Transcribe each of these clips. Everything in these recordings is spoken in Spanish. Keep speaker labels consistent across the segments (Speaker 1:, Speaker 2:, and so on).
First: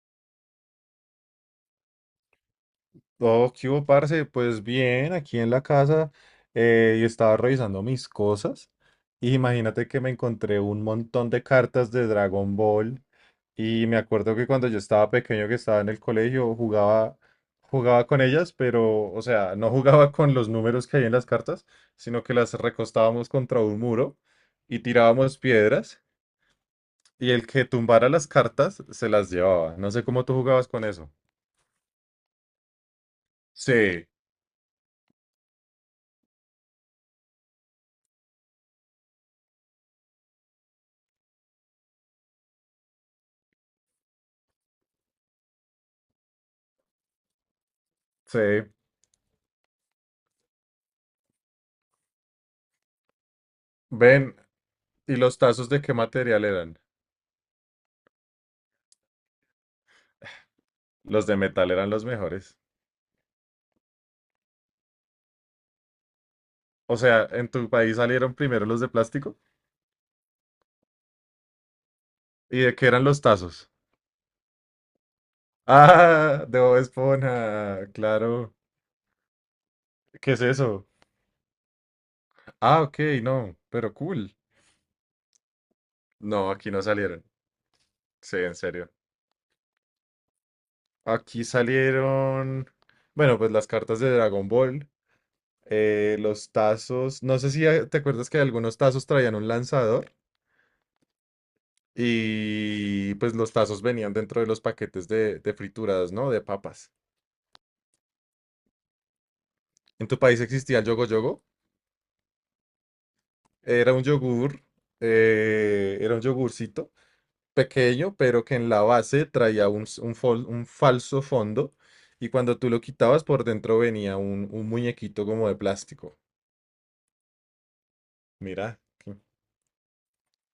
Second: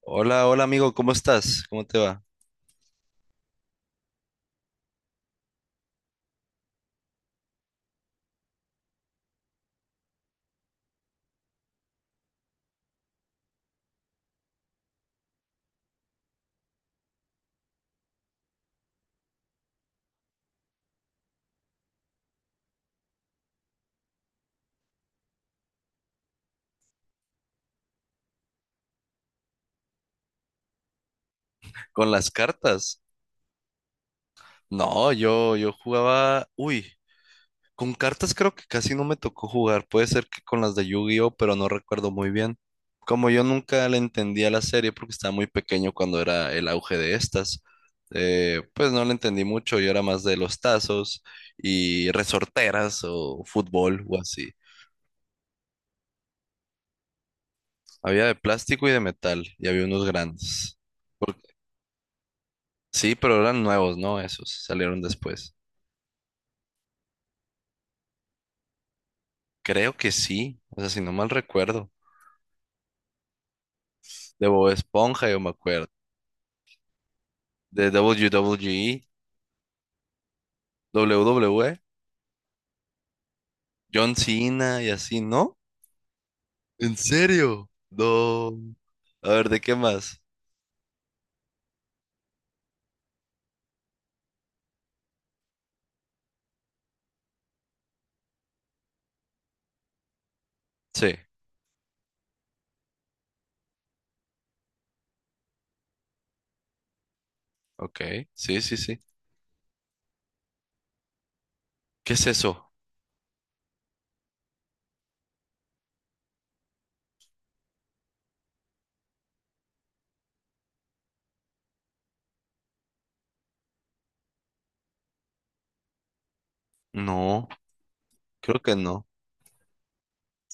Speaker 1: Hola, hola amigo, ¿cómo estás? ¿Cómo te va?
Speaker 2: Oh, ¿qué hubo, parce? Pues bien, aquí en la casa, y estaba revisando mis cosas. Y imagínate que me encontré un montón de cartas de Dragon Ball. Y me acuerdo que cuando yo estaba pequeño, que estaba en el colegio, jugaba con ellas, pero, o sea, no jugaba con los números que hay en las cartas, sino que las recostábamos contra un muro y tirábamos piedras. Y el que tumbara las cartas se las llevaba. No sé cómo tú jugabas con eso.
Speaker 1: ¿Con las cartas?
Speaker 2: Sí.
Speaker 1: No, yo jugaba, uy, con cartas creo que casi no me tocó jugar, puede ser que con las de Yu-Gi-Oh, pero no recuerdo muy bien. Como yo nunca le entendía la serie porque estaba muy pequeño cuando era el auge de estas,
Speaker 2: Sí,
Speaker 1: pues no le entendí mucho, yo era más de los tazos y resorteras o fútbol o
Speaker 2: ven.
Speaker 1: así.
Speaker 2: ¿Y los tazos de qué material eran?
Speaker 1: Había de plástico y de metal y había unos grandes.
Speaker 2: Los
Speaker 1: Por-
Speaker 2: de metal eran los mejores.
Speaker 1: Sí, pero eran nuevos, ¿no? Esos salieron después.
Speaker 2: O sea, ¿en tu país salieron primero los de plástico?
Speaker 1: Creo que sí, o sea, si no mal recuerdo.
Speaker 2: ¿Y de qué eran los tazos?
Speaker 1: De Bob Esponja, yo me acuerdo.
Speaker 2: Ah, de Bob Esponja,
Speaker 1: De
Speaker 2: claro.
Speaker 1: w
Speaker 2: ¿Qué es eso?
Speaker 1: WWE,
Speaker 2: Ah, ok, no, pero
Speaker 1: John
Speaker 2: cool.
Speaker 1: Cena y así, ¿no?
Speaker 2: No, aquí no
Speaker 1: ¿En
Speaker 2: salieron.
Speaker 1: serio?
Speaker 2: Sí,
Speaker 1: No.
Speaker 2: en serio.
Speaker 1: A ver, ¿de qué más?
Speaker 2: Aquí salieron, bueno, pues las cartas de Dragon Ball, los tazos. No sé si, te acuerdas que algunos tazos traían un lanzador.
Speaker 1: Sí,
Speaker 2: Y pues los tazos venían dentro de los paquetes de frituras, ¿no? De papas.
Speaker 1: ok, sí, sí, sí.
Speaker 2: ¿En tu país existía el yogo yogo?
Speaker 1: ¿Qué es eso?
Speaker 2: Era un yogur, era un yogurcito pequeño, pero que en la base traía un, s- un fol- un falso fondo. Y cuando tú lo quitabas, por dentro venía un muñequito como de plástico.
Speaker 1: No, creo que
Speaker 2: Mira,
Speaker 1: no.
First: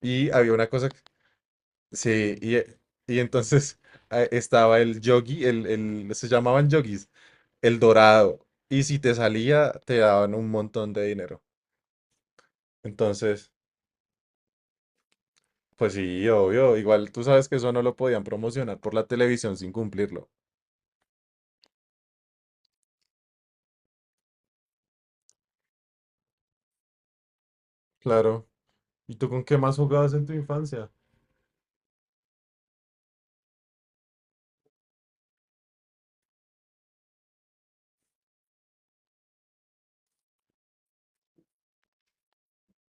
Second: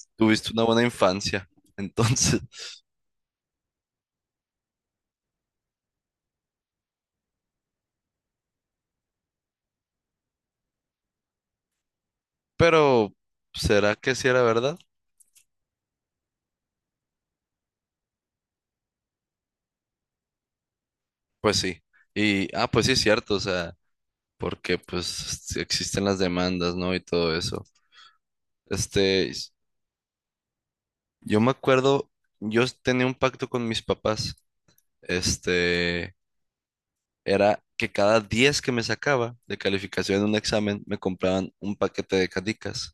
Speaker 2: y
Speaker 1: Tuviste
Speaker 2: había
Speaker 1: una
Speaker 2: una
Speaker 1: buena
Speaker 2: cosa.
Speaker 1: infancia,
Speaker 2: Sí,
Speaker 1: entonces.
Speaker 2: y, e- y entonces, estaba el yogi, se llamaban yogis, el dorado. Y si te salía, te daban un montón de dinero.
Speaker 1: Pero,
Speaker 2: Entonces,
Speaker 1: ¿será que sí era verdad?
Speaker 2: pues sí, obvio. Igual tú sabes que eso no lo podían promocionar por la televisión sin cumplirlo.
Speaker 1: Pues sí. Y, ah, pues sí es cierto, o sea, porque pues existen las demandas, ¿no? Y todo eso.
Speaker 2: Claro. ¿Y tú
Speaker 1: Este,
Speaker 2: con qué más jugabas en tu infancia?
Speaker 1: yo me acuerdo, yo tenía un pacto con mis papás. Este, era que cada 10 que me sacaba de calificación en un examen, me compraban un paquete de canicas.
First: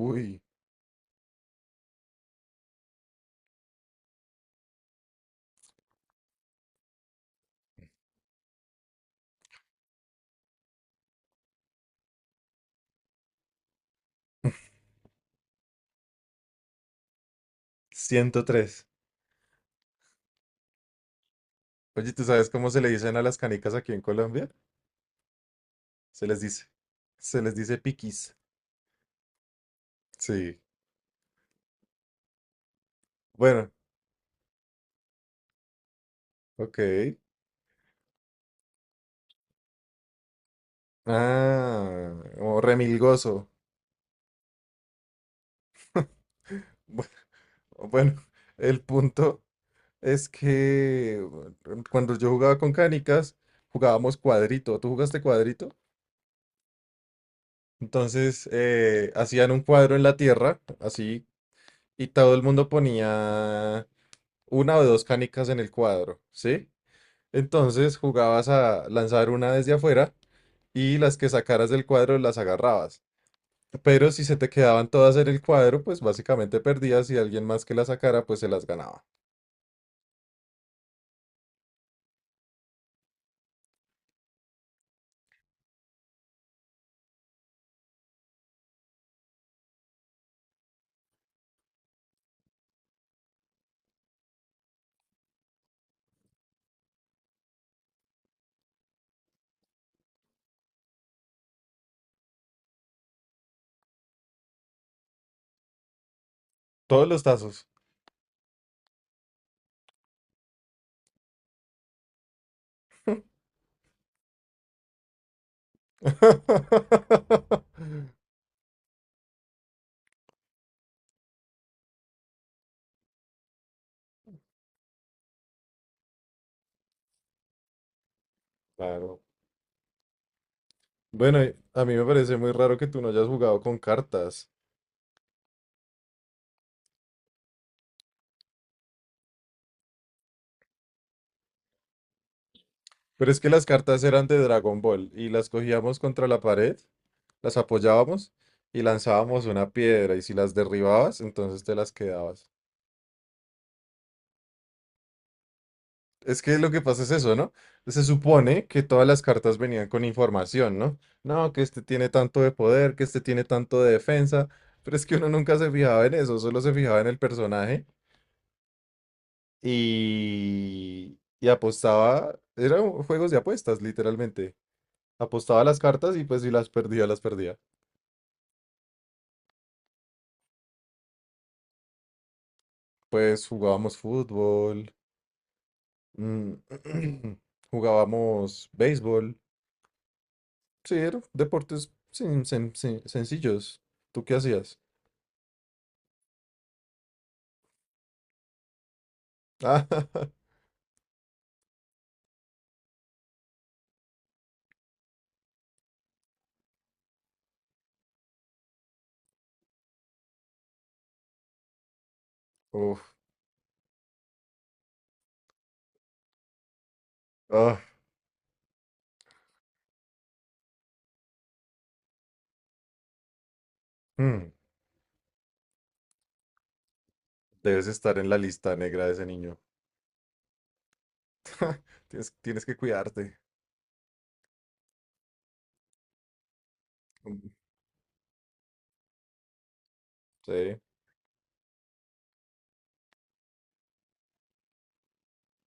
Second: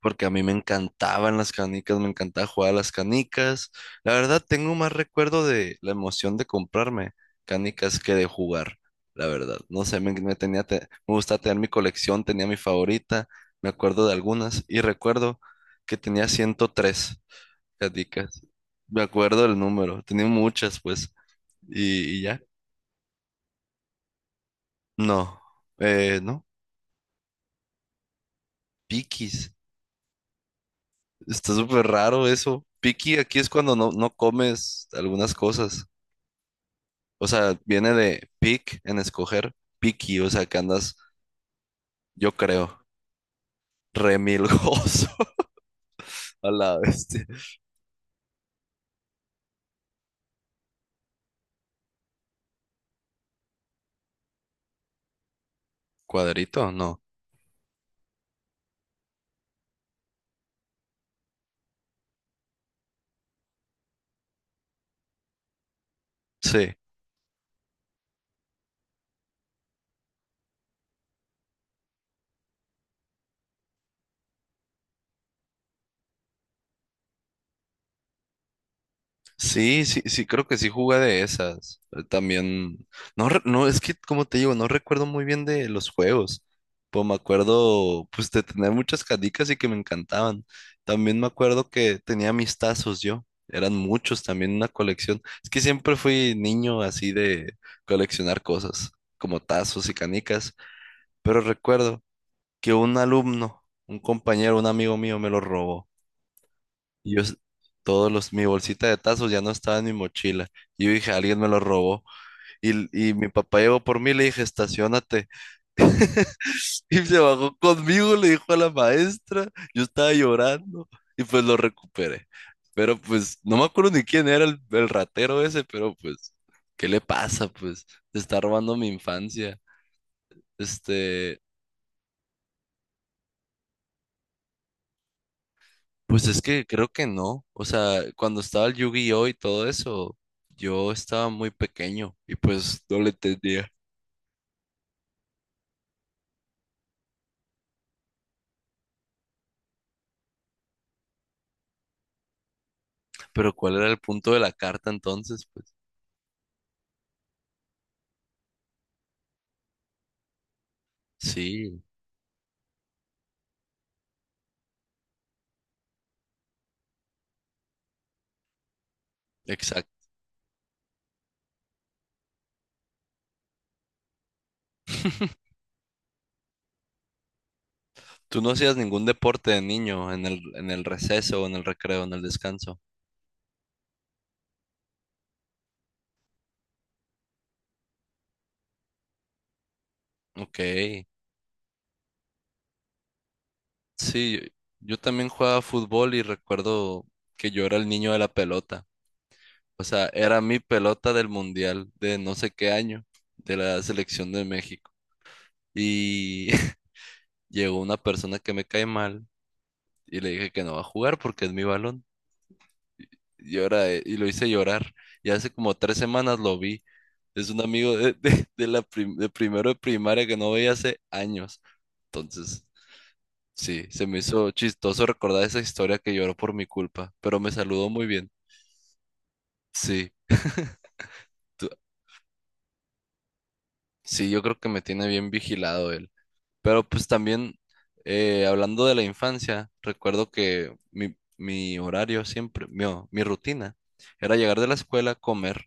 Speaker 1: Porque a mí me encantaban las canicas, me encantaba jugar a las canicas. La verdad, tengo más recuerdo de la emoción de comprarme canicas que de jugar. La verdad, no sé, me tenía, me gustaba tener mi colección, tenía mi favorita, me acuerdo de algunas y recuerdo que tenía 103. Caticas.
Speaker 2: 103.
Speaker 1: Me acuerdo del número. Tenía muchas, pues.
Speaker 2: Oye,
Speaker 1: Y
Speaker 2: ¿tú
Speaker 1: ya.
Speaker 2: sabes cómo se le dicen a las canicas aquí en Colombia?
Speaker 1: No.
Speaker 2: Se les
Speaker 1: No.
Speaker 2: dice. Se les dice piquis.
Speaker 1: Piquis.
Speaker 2: Sí.
Speaker 1: Está súper raro eso. Piqui aquí es
Speaker 2: Bueno,
Speaker 1: cuando no, no comes algunas cosas.
Speaker 2: ok.
Speaker 1: O sea, viene de pick en escoger. Piqui, o sea, que andas,
Speaker 2: Ah,
Speaker 1: yo
Speaker 2: o
Speaker 1: creo,
Speaker 2: remilgoso.
Speaker 1: remilgoso a la
Speaker 2: Bu-
Speaker 1: bestia.
Speaker 2: Bueno, el punto es que, bueno, cuando yo jugaba con canicas, jugábamos cuadrito. ¿Tú jugaste cuadrito?
Speaker 1: ¿Cuadrito? No.
Speaker 2: Entonces, hacían un cuadro en la tierra, así, y todo el mundo ponía una o dos canicas en el cuadro,
Speaker 1: Sí.
Speaker 2: ¿sí? Entonces jugabas a lanzar una desde afuera y las que sacaras del cuadro las agarrabas. Pero si se te quedaban todas en el cuadro, pues básicamente perdías y alguien más que la sacara, pues se las ganaba.
Speaker 1: Sí, sí, sí, creo que sí jugué de esas. También, no, es que como te digo, no recuerdo muy bien de los juegos. Pues me acuerdo pues de tener muchas canicas y que me encantaban. También me acuerdo que tenía mis tazos yo, eran muchos también, una colección. Es que siempre fui niño así de coleccionar cosas, como tazos y canicas, pero recuerdo que un alumno, un compañero, un amigo mío me lo robó.
Speaker 2: Todos
Speaker 1: Y yo,
Speaker 2: los tazos.
Speaker 1: todos los, mi bolsita de tazos ya no estaba en mi mochila. Y yo dije, alguien me lo robó. Y, y mi papá llegó por mí, y le dije, estacionate. Y se bajó conmigo, le dijo a la maestra. Yo estaba llorando y pues lo recuperé. Pero pues no me acuerdo ni quién era el ratero ese, pero pues, ¿qué le pasa? Pues se está robando mi
Speaker 2: Claro.
Speaker 1: infancia. Este,
Speaker 2: Bueno, y a mí me parece muy raro que tú no hayas jugado con cartas.
Speaker 1: pues es que creo que no. O sea, cuando estaba el Yu-Gi-Oh y todo eso, yo estaba muy pequeño y pues no le
Speaker 2: Pero es que las
Speaker 1: entendía.
Speaker 2: cartas eran de Dragon Ball y las cogíamos contra la pared, las apoyábamos y lanzábamos una piedra, y si las derribabas, entonces te las quedabas.
Speaker 1: Pero ¿cuál era el punto de la carta entonces? Pues
Speaker 2: Es que lo que pasa es eso, ¿no? Se supone que todas las cartas venían con información, ¿no? No, que este
Speaker 1: sí,
Speaker 2: tiene tanto de poder, que este tiene tanto de defensa, pero es que uno nunca se fijaba en eso, solo se fijaba en el personaje
Speaker 1: exacto.
Speaker 2: y apostaba, eran juegos de apuestas, literalmente. Apostaba las cartas y pues si las perdía, las perdía.
Speaker 1: Tú no hacías ningún deporte de niño en el receso, en el recreo, en el descanso.
Speaker 2: Pues jugábamos fútbol, mm, jugábamos béisbol,
Speaker 1: Ok.
Speaker 2: sí, eran deportes sencillos. ¿Tú qué
Speaker 1: Sí, yo
Speaker 2: hacías?
Speaker 1: yo también jugaba fútbol y recuerdo que yo era el niño de la pelota. O
Speaker 2: Ah,
Speaker 1: sea, era mi pelota del mundial de no sé qué año, de la selección de México. Y llegó una persona que me cae mal y le dije que no va a jugar porque es mi balón.
Speaker 2: uf,
Speaker 1: Llora y lo hice llorar. Y hace como 3 semanas lo vi. Es un
Speaker 2: ah,
Speaker 1: amigo de primero de primaria que no veía hace años. Entonces, sí, se me
Speaker 2: mm,
Speaker 1: hizo chistoso recordar esa historia que lloró por mi culpa, pero me
Speaker 2: debes
Speaker 1: saludó muy
Speaker 2: estar
Speaker 1: bien.
Speaker 2: en la lista negra de ese niño.
Speaker 1: Sí, tú-
Speaker 2: Tienes que cuidarte.
Speaker 1: sí, yo creo que me tiene bien vigilado él. Pero pues
Speaker 2: Mm.
Speaker 1: también, hablando de la infancia, recuerdo que
Speaker 2: Sí.
Speaker 1: mi horario siempre, mi rutina, era llegar de la escuela, comer,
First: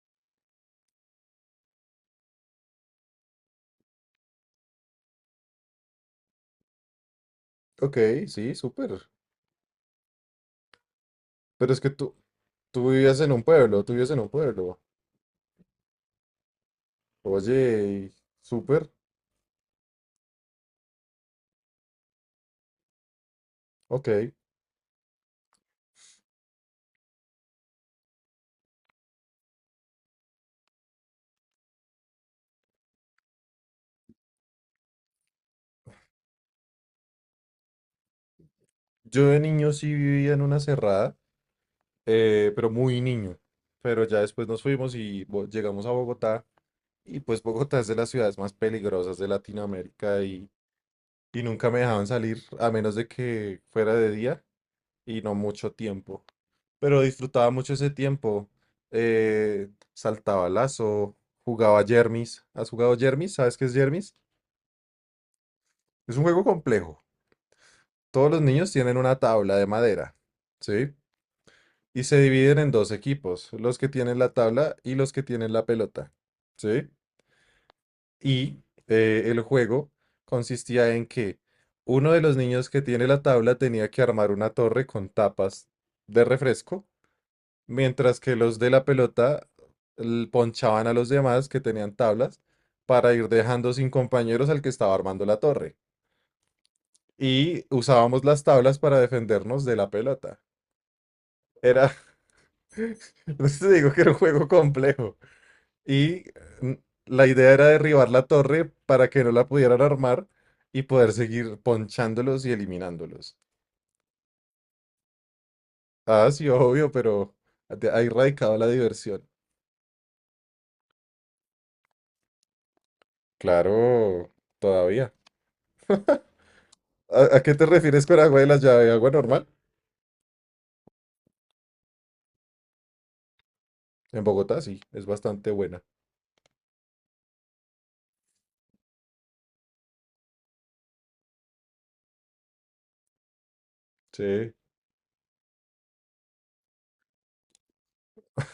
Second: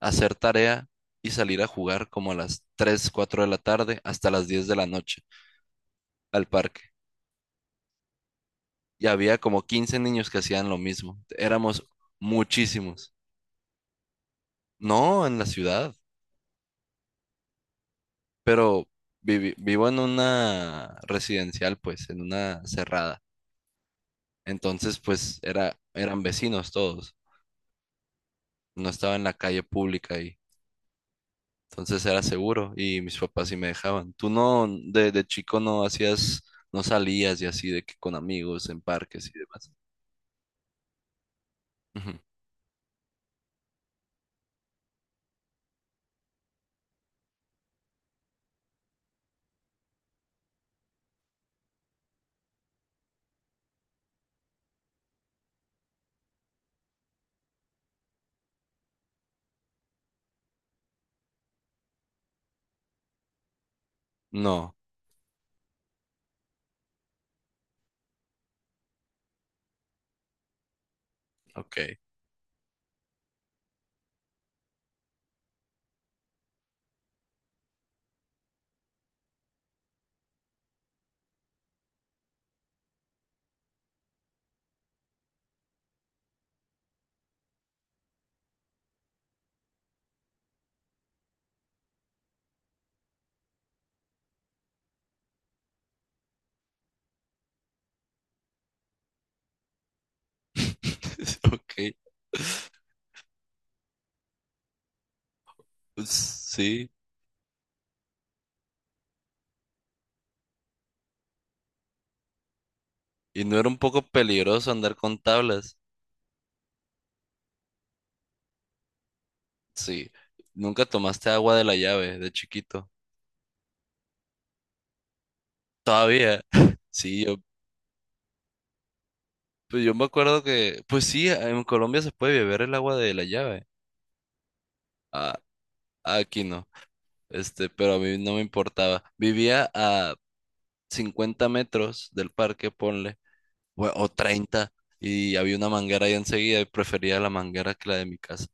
Speaker 1: hacer tarea y salir a jugar como a las 3 4 de la tarde hasta las 10 de la noche al parque.
Speaker 2: Ok, sí,
Speaker 1: Y
Speaker 2: súper.
Speaker 1: había como 15 niños que hacían lo mismo.
Speaker 2: Pero es
Speaker 1: Éramos
Speaker 2: que tú
Speaker 1: muchísimos.
Speaker 2: vivías en un pueblo, tú vivías en un pueblo.
Speaker 1: No en la ciudad,
Speaker 2: Oye,
Speaker 1: pero
Speaker 2: súper.
Speaker 1: vivo en una residencial, pues, en una cerrada.
Speaker 2: Ok.
Speaker 1: Entonces, pues, era, eran vecinos todos. No estaba en la calle pública. Entonces era seguro y mis papás sí me dejaban. Tú no, de chico no hacías, no salías y así de que con amigos en
Speaker 2: Yo
Speaker 1: parques y
Speaker 2: de
Speaker 1: demás.
Speaker 2: niño sí vivía en una cerrada,
Speaker 1: Ujú.
Speaker 2: pero muy niño. Pero ya después nos fuimos y llegamos a Bogotá. Y pues Bogotá es de las ciudades más peligrosas de Latinoamérica, y nunca me dejaban salir a menos de que fuera de día. Y no mucho tiempo. Pero disfrutaba mucho ese tiempo. Saltaba lazo, jugaba Jermis. ¿Has jugado Jermis? ¿Sabes qué es Jermis?
Speaker 1: No,
Speaker 2: Es un juego complejo. Todos los niños tienen una tabla de madera, ¿sí?
Speaker 1: ok.
Speaker 2: Y se dividen en dos equipos, los que tienen la tabla y los que tienen la pelota, ¿sí? Y el juego consistía en que uno de los niños que tiene la tabla tenía que armar una torre con tapas de refresco, mientras que los de la pelota ponchaban a los demás que tenían tablas para ir dejando sin compañeros al que estaba armando la torre. Y usábamos las tablas para defendernos de la pelota.
Speaker 1: Ok.
Speaker 2: Era, no te digo que era un juego complejo.
Speaker 1: Pues,
Speaker 2: Y mm,
Speaker 1: sí.
Speaker 2: la idea era derribar la torre para que no la pudieran armar y poder seguir ponchándolos y eliminándolos.
Speaker 1: Y no era un poco peligroso andar con tablas.
Speaker 2: Ah, sí, obvio, pero ahí radicaba la diversión.
Speaker 1: Sí. Nunca tomaste agua de la llave de chiquito.
Speaker 2: Claro, todavía.
Speaker 1: Todavía. Sí, yo,
Speaker 2: ¿A qué te refieres con agua de la llave? ¿Agua normal?
Speaker 1: pues yo me acuerdo que, pues sí, en Colombia se puede beber el agua de la llave.
Speaker 2: En Bogotá sí, es
Speaker 1: Ah,
Speaker 2: bastante buena.
Speaker 1: aquí no. Este, pero a mí no me importaba. Vivía a 50 metros del parque, ponle, o
Speaker 2: Sí.
Speaker 1: 30, y había una manguera ahí enseguida y prefería la manguera que la de mi casa.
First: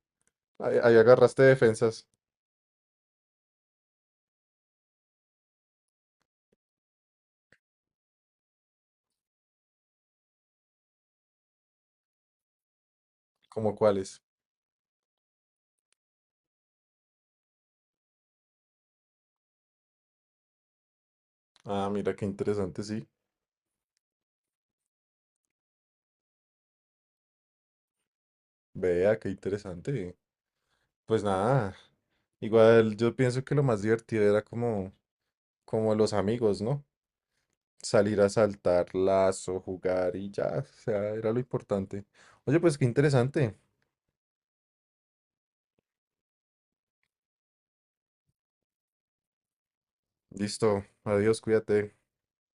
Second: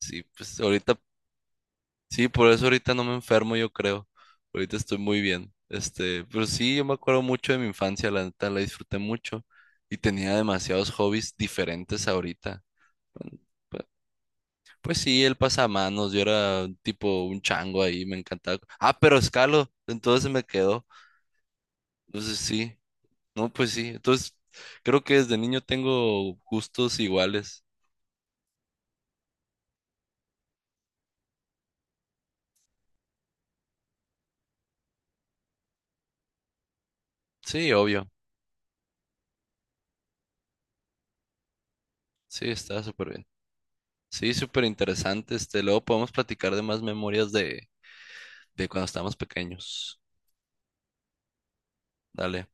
Speaker 1: Sí, pues
Speaker 2: Ahí
Speaker 1: ahorita,
Speaker 2: agarraste defensas.
Speaker 1: sí, por eso ahorita no me enfermo, yo creo. Ahorita estoy muy bien. Este, pero sí, yo me acuerdo mucho de mi infancia, la neta, la disfruté mucho y tenía demasiados hobbies diferentes ahorita. Bueno,
Speaker 2: ¿Cómo
Speaker 1: Pues
Speaker 2: cuáles?
Speaker 1: pues sí, el pasamanos, yo era tipo un chango ahí, me encantaba. Ah, pero escalo, entonces se me quedó.
Speaker 2: Ah, mira qué
Speaker 1: Entonces sí,
Speaker 2: interesante, sí.
Speaker 1: no, pues sí. Entonces creo que desde niño tengo gustos iguales.
Speaker 2: Vea, qué interesante. Pues nada, igual yo pienso que lo más divertido era como los amigos, ¿no?
Speaker 1: Sí, obvio.
Speaker 2: Salir a saltar lazo, jugar y ya, o sea, era lo importante.
Speaker 1: Sí,
Speaker 2: Oye, pues
Speaker 1: está
Speaker 2: qué
Speaker 1: súper bien.
Speaker 2: interesante.
Speaker 1: Sí, súper interesante. Este, luego podemos platicar de más memorias de cuando estábamos pequeños.
Speaker 2: Listo, adiós, cuídate.
Speaker 1: Dale.